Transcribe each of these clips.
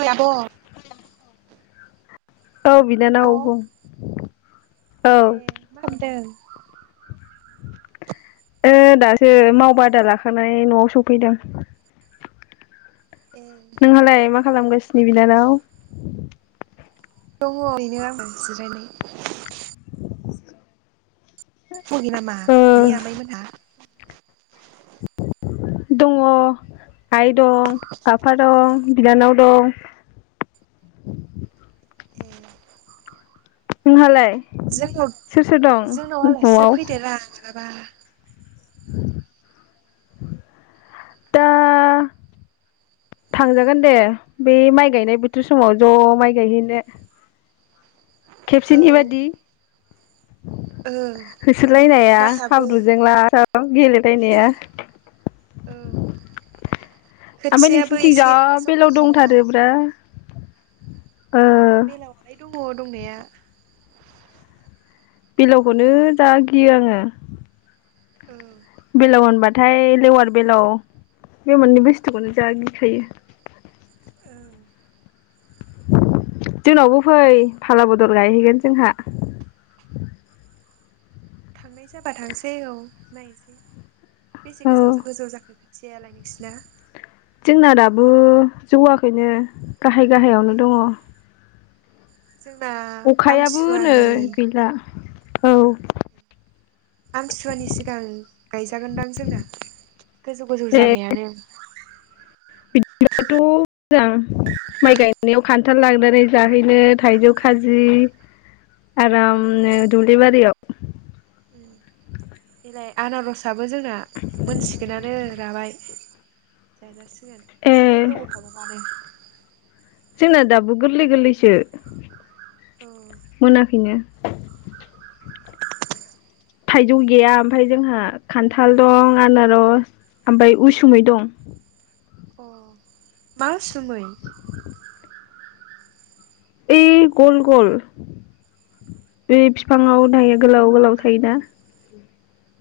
ओइ आब' औ बिनानाव बुं। औ ए ओ मा खामदों? ओ दासो मावबादा लाखानाय न'आव सफैदों। ए नोंहालाय मा खालामगासिनो बिनानाव? दङ ओरैनो आं जिरायनाय। [inaudible] फुगि नामा ओ नै आमैमोनहा। दंङ। आइ दं, आफा दं। बिनानाव दं। ए। नोंहालाय जोंनाव सोर सोर दं न'आव? बाबा दा थांजागोन दे बे माइ गायनाय बोथोर समाव ज' माइ गायहैनो। औ खेबसेनि बादि। [inaudible] ओं होसोलायनाया माइयाबो हाब्रुजों लासाव गेलेलायनाया [inaudible] औ ओमफ्राय खोथियाबो नोंसिनिथिं जा एसे बेलायाव जौहांखाबाय दंथारोब्रा। ओ बेलावहाय दङ दंनाया। बेलावखौनो जा गियो आङो। औ। बेलाव होनबाथाय लेवार बेलाव बे मोननै बुस्थुखौनो जा गिखायो। ओं [inaudible] जोंनावबो फै फाला बदल गायहैगोन जोंहा। थांनाय जाबा थांसै औ नायसै। बेसे औ गोजौ जो गोजौ जाखो? जियालाय नोंसिना? जोंना दाबो जौवाखैनो। गाहाय ए गाहायावनो दङ। जोंना अखायाबो नै आमथिसुवानि गैला। औ। आमथिसुवानि सिगां गायजागोनदां जोंना। गोजौ गोजौ जाबायानो। बिदिनोबाथ' मोजां माइ गायनायाव खान्थाल लांनानै जाहैनो थाइजौ खाजि औ आरामनो दुब्लिबारियाव। ने आनारसआबो जोंना मोनसिगोनानो राबाय जाजासि सिगोन ए एसे गोबाव थाबावबानो। जोंना दाबो गोलै गोलैसो। मोनाखैनो। [inaudible] थाइजौ गैया आमफाय जोंहा खान्थाल दं आनारस आमफाय उसुमै दं। अ मा उसुमै? ओइ गल गल बे फिफाङाव थायो गोलाव गोलाव थायोना।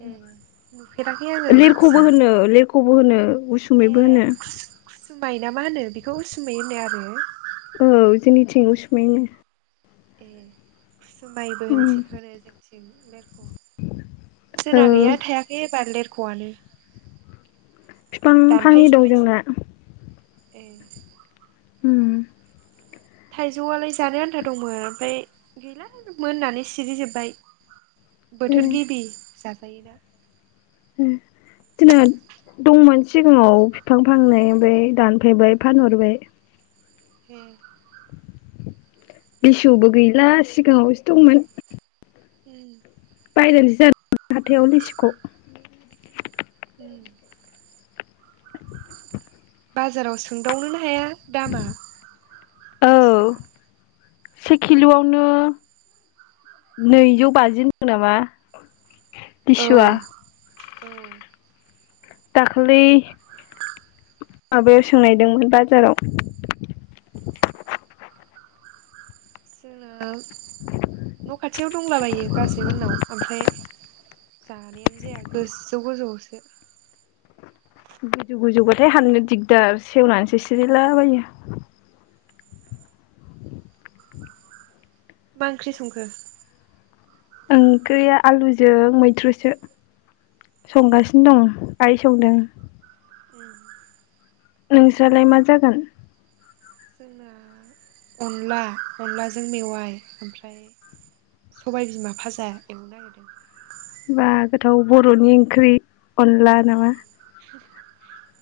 ए नु लिरखबो होननो लिर खबो होनो। उसुमैबो होनो। सुमाय ना मा होनो बेखौ उसुमै होनो आरो? औ जोंनिथिं उसुमै होनो। ए। खुसुमबायबो उम होनथि होनो जों थिं लेर ख' ओ जोना गैया थायाखै एबार लेर ख' आनो। फिफां फांनै दं जोंना। ए। उम। थाइजौआलाय जानो आन्था दंमोन आमफाय गैला आरो मोननानै सिरिजोब्बाय। ए बोथोर गेबि जाथ [inaudible] दिनना दंमोन सिगाङाव बिफां फांनाय ओमफ्राय दानफैबाय फानहरबाय हम बिसौबो गैला सिगाङावसो दंमोन उम [unintelligible] हाथायाइाव लिथिख' बाजाराव सोंदावनोनो हाया दामा औ [unintelligible] से किल'आवनो नैजौ बाजि दं नामा औ लिसुवा औ दाखालै माबायाव सोंनायदोंमोन बाजाराव जोङो न' खाथियाव दंलाबायो बाजै उनाव ओमफ्राय जानायानो जाया गोजौ गोजौआवसो गोजौ गोजौबाथाय हाननो दिगदार सेवनानैसो सिरिलाबायो मा ओंख्रि संखो ओंख्रिया आलुजों मैद्रुसो ए संगासिनो दं आइ संदों [inaudible] नोंस्रालाय मा जागोन जोंना अनला अनलाजों मेवाइ ओमफ्राय सबाय बिमा फाजा एवनो नागिरदों। बा गोथाव बर'नि ओंख्रि अनला नामा?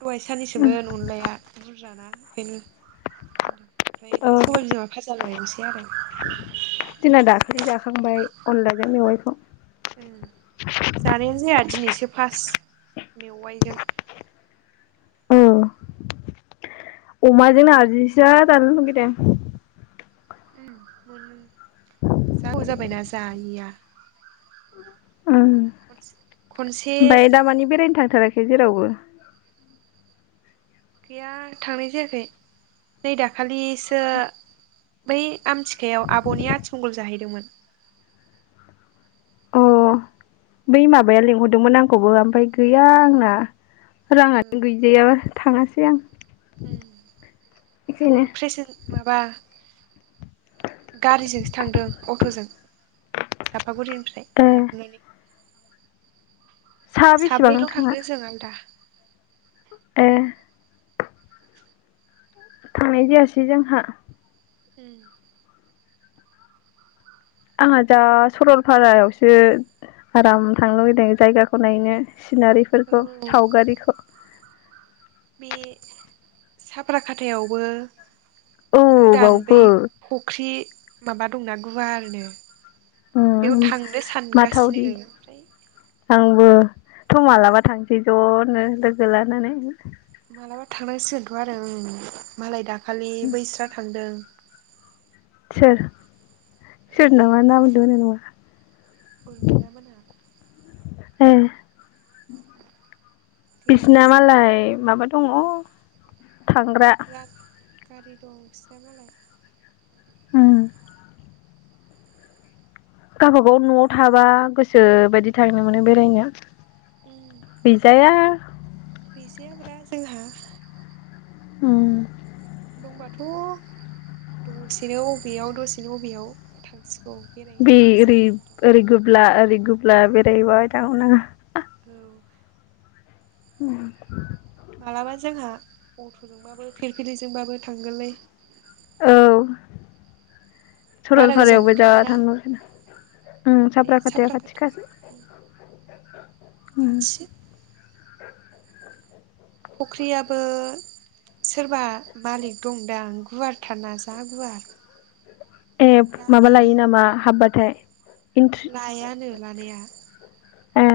दहाइ सानैसोमोन अनलाया बुरजा ना। बेनो ओमफ्राय दा औ सबाइ बिजोङा भाजाल' एवनोसै। आरो जोंना दाखालि जाखांबाय अनलाजों मेवाइखौ। जानायानो जाया दिनैसो फास मेवाइजों औ अमाजों नारजिसो जानो लुगैदों। जागौ जाबायना जायैया। खनसे ओमफाय दामानि बेरायनो थांथाराखै? जेरावबो गैया थांनाय जायाखै नै दाखालिसो बै आमथिखायाव आब'नि आथिमंगल जाहैदोंमोन। अ बै माबाया लिंहरदोंमोन आंखौबो ओमफाय गैया आंना राङानो गैजायाबा। थाङासै आं। उम बेखायनो जोंबो प्रेसेन माबा गारिजोंसो थांदों अट'जों साफागुरिनिफ्राय ए गाखोनानै। साहा बेसेबां साब्रैल' थांनो जों आलदा। एह। थांनाय जायासै जोंहा। उम। आंहा जा सरलपारायावसो आराम थांनो लुुबैदों जायगाखौ नायनो। सिनारिफोरखौ औ सावगारिखौ। बे साब्राखाथायावबो औ गोदान बै बावबो फख्रि माबा दंना गुवारनो बेयाव उम थांनो सानगासिनो माथावरि ओ ओमफ्राय। थौ मालाबा थांसै ज'नो लोगो लानानै मालाबा थांनांसिगोनथ' आरो ओ मालाय दाखा खालि बैस्रा थांदों सोर? सोर नामा ओइयो नाम दोनो नामा उर्मिला मोना। एह। गैया बिसिना जोंहा मालाय माबा दङ'। थांग्रा रा गारि दं बिसिना मालाय। उम। गावबागाव न'आव थाबा गोसो बायदि थांनो मोनो बेरायनो। उम गैजाया गैजाया ब्रा जोंहा। उम। दंबाथ' दसेनो अबेयाव दसेनो अबेयाव थांसै। बि ओरै ओरै गुुबला ओरै गुब ब्ला बेरायबाय थागौमोन आंङो। औ। उम। मालाबा जोंहा अट'जोंबाबो फिरफिलिजोंबाबो थांगोनलै। औ। बारा गोजान सरलपारायावबो जा नंखायाना थांनो लुगैदों उम बे साफ्राखाथाया खाथि साफ्लाकाटाया खासो उम। खाथिसो [unintelligible] फख्रियाबो सोरबा मालिक दंदां गुवारथारना जा गुवार। एह गामि माबा लायो नामा हाबबाथाय? इन्ट्रि लायानो लानाया ए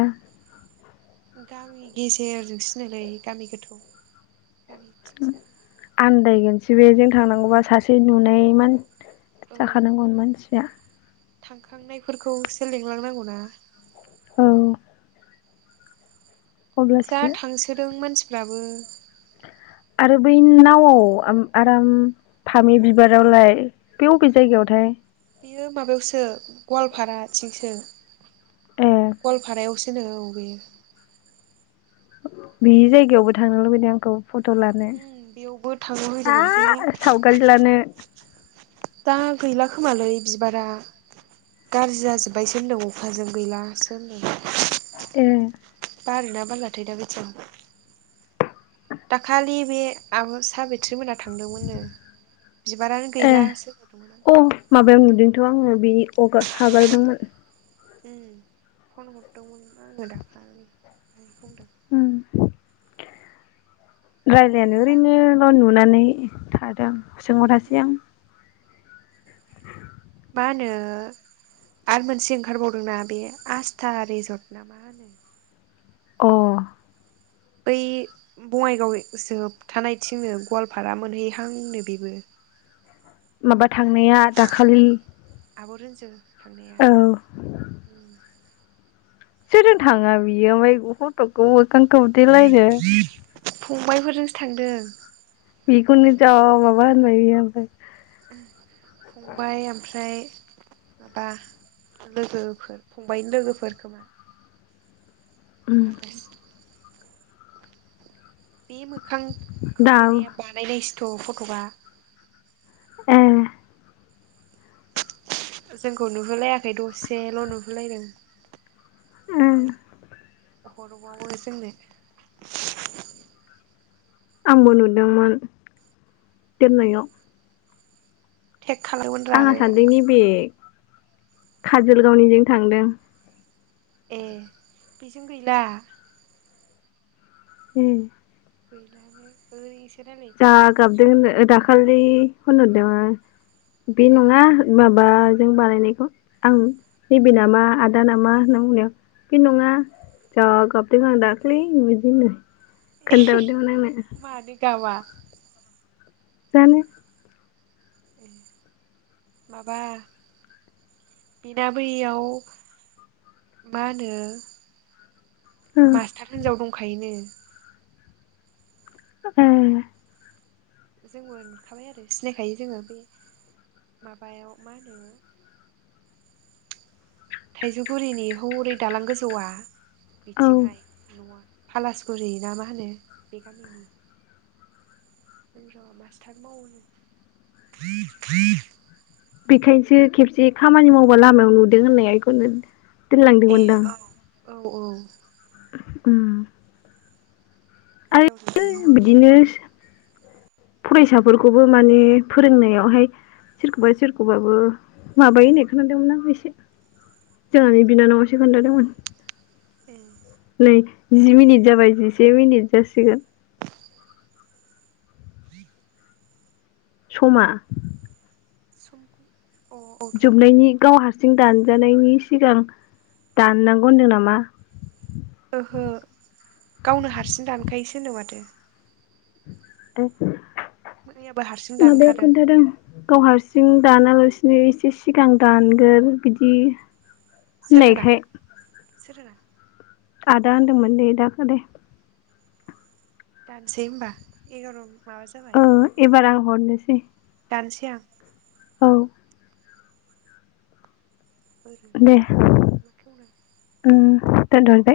गामि गेजेरजोंसो नोलै गामि गोथौ। [inaudible] आन्दायगोनसै बे जों थांनांगौबा सासे नुनाय मान औ जाखानांगौ मानसिया थांखांनायफोरखौसो लिंलांनांगौ ना? औ जा अब्लासो थांसोदों मानसिफो फ्राबो। आरो बै नावआव आराम फामि बिबारावलाय बे बबे जायगायावथाय? बेयो माबायावसो गवालपारा आथिंसो ए गवालफारायावसो बिदिनो औ गै बे जायगायावबो थांनो लुबैदों आंखौ। फट' लानो उम बेयावबो थांनो फैदोंमोन गैया ह सावगारि लानो दा गैला खोमालै बिबारा गाज्रि जाजोब्बायसो होनदों अखाजों गैलासो होनदों ए बारोना बारलाथाय दा बायदियाव? दाखालि बे आब' सा बिथ्रिमोना थांदोंमोननो बिबारानो ए गैलासो हरदोंमोन आंखौ [unintelligible] हाग्रोदोंमोन उम फन हरदोंमोन। [unintelligible] दाखालै। [unintelligible] उम। रायलायानो माबा ओरैनोल' नुनानै थादों। सोंहरासै आं। मा होनो आरो मोनसे ओंखारबावदोंना बे आसस्था रिजर्ट ना मा होनो। अ। बै बङाइगावसो थानायथिंनो गवालपारा मोनहैहांनो बेबो। माबा थांनाया दाखालि आब' रोनसो थांनाया औ उम। सोरजों थाङा बियो ओमफाय फटकखौ फंबायफोरजों थांदों। बिखौनोनि जा माबा होनबाय इयो आमफाय। फंबाय ओमफ्राय माबा लोगोफोर फंबायनि लोगोफोर खोमा। उम [unintelligible] बे मो खां दाउ खोबथेनाया बानायनायसो। थ' फट'गा ए जोंखौ नुहोलायाखै दसेल' नुहोलायदों। उम फाय हरबावो जोंनो। आंबो नुदोंमोन दोननायाव। थेक खालामदोंमोनरा आंहा बे सानदों आंखौ। नैबे काजोलगावनिजों थांदों। ए बेजों गैला। उम। गैलानो ओइस जा गाबदो होनदो ओ दाख खालि होनहद दोमोन। बे नङा हो मा बाजों बानायनायखौ आं नैबे नामा आदा नामा होनना बुंनायाव बे नङा जा गाबदों आं दाख्लै [unintelligible] खोन्था हददोमोन आंनो। मानो गाबा जानो। ए माबा बिनाबैयाव मा होनो। ओ मास्टार हिनजाव दंखायनो। ए। जोंबो नुखाबाय आरो सिनायखायो जोङो बे माबायाव मा होनो। थाइजौगुरिनि हरै दालां गोजौआ। औ बिथिंहाय न'आ। पालासगुरि ना मा होनो बे गामिनि र' मास्टार मावोनो। बेखायनोसो खेबसे खामानि मावबा लामायाव नुदों होननायया एखौ दोनलांदोंमोनदां। औ-औ। उम। आरो बिदिनो [unintelligible] फरायसाफोरखौबो माने फोरोंनायावहाय सोरखौबा सोरखौबाबो माबायोहोननाय खोनादोंमोन आं एसे। जोंहानि बिनानावसो खोन्थादोंमोन। ए। [unintelligible] जि मिनिट जाबाय जिसे मिनिट जासिगोन। [unintelligible] समा सुखौ जोबनायनि गाव हास। हारथिं दानजानायनि सिगां दाननांगौ होनदों। नामा ओहो गावनो हारसिं दानखायोसो नो माथो। मैयाबो हारसिं [unintelligible] माबायाव दानखादों खोन्थादों गाव हारसिं। दानालासिनो एसे सिगां दानगोन बिदि। सोर होना होनायखाय। सोर आदा द मोनाने इदाखदे। दानसै होमबा एगार'। माबा जाबाय। ओ एबार आं हरनोसै। दानसै आं। औ। दे [unintelligible] दोनथनोसै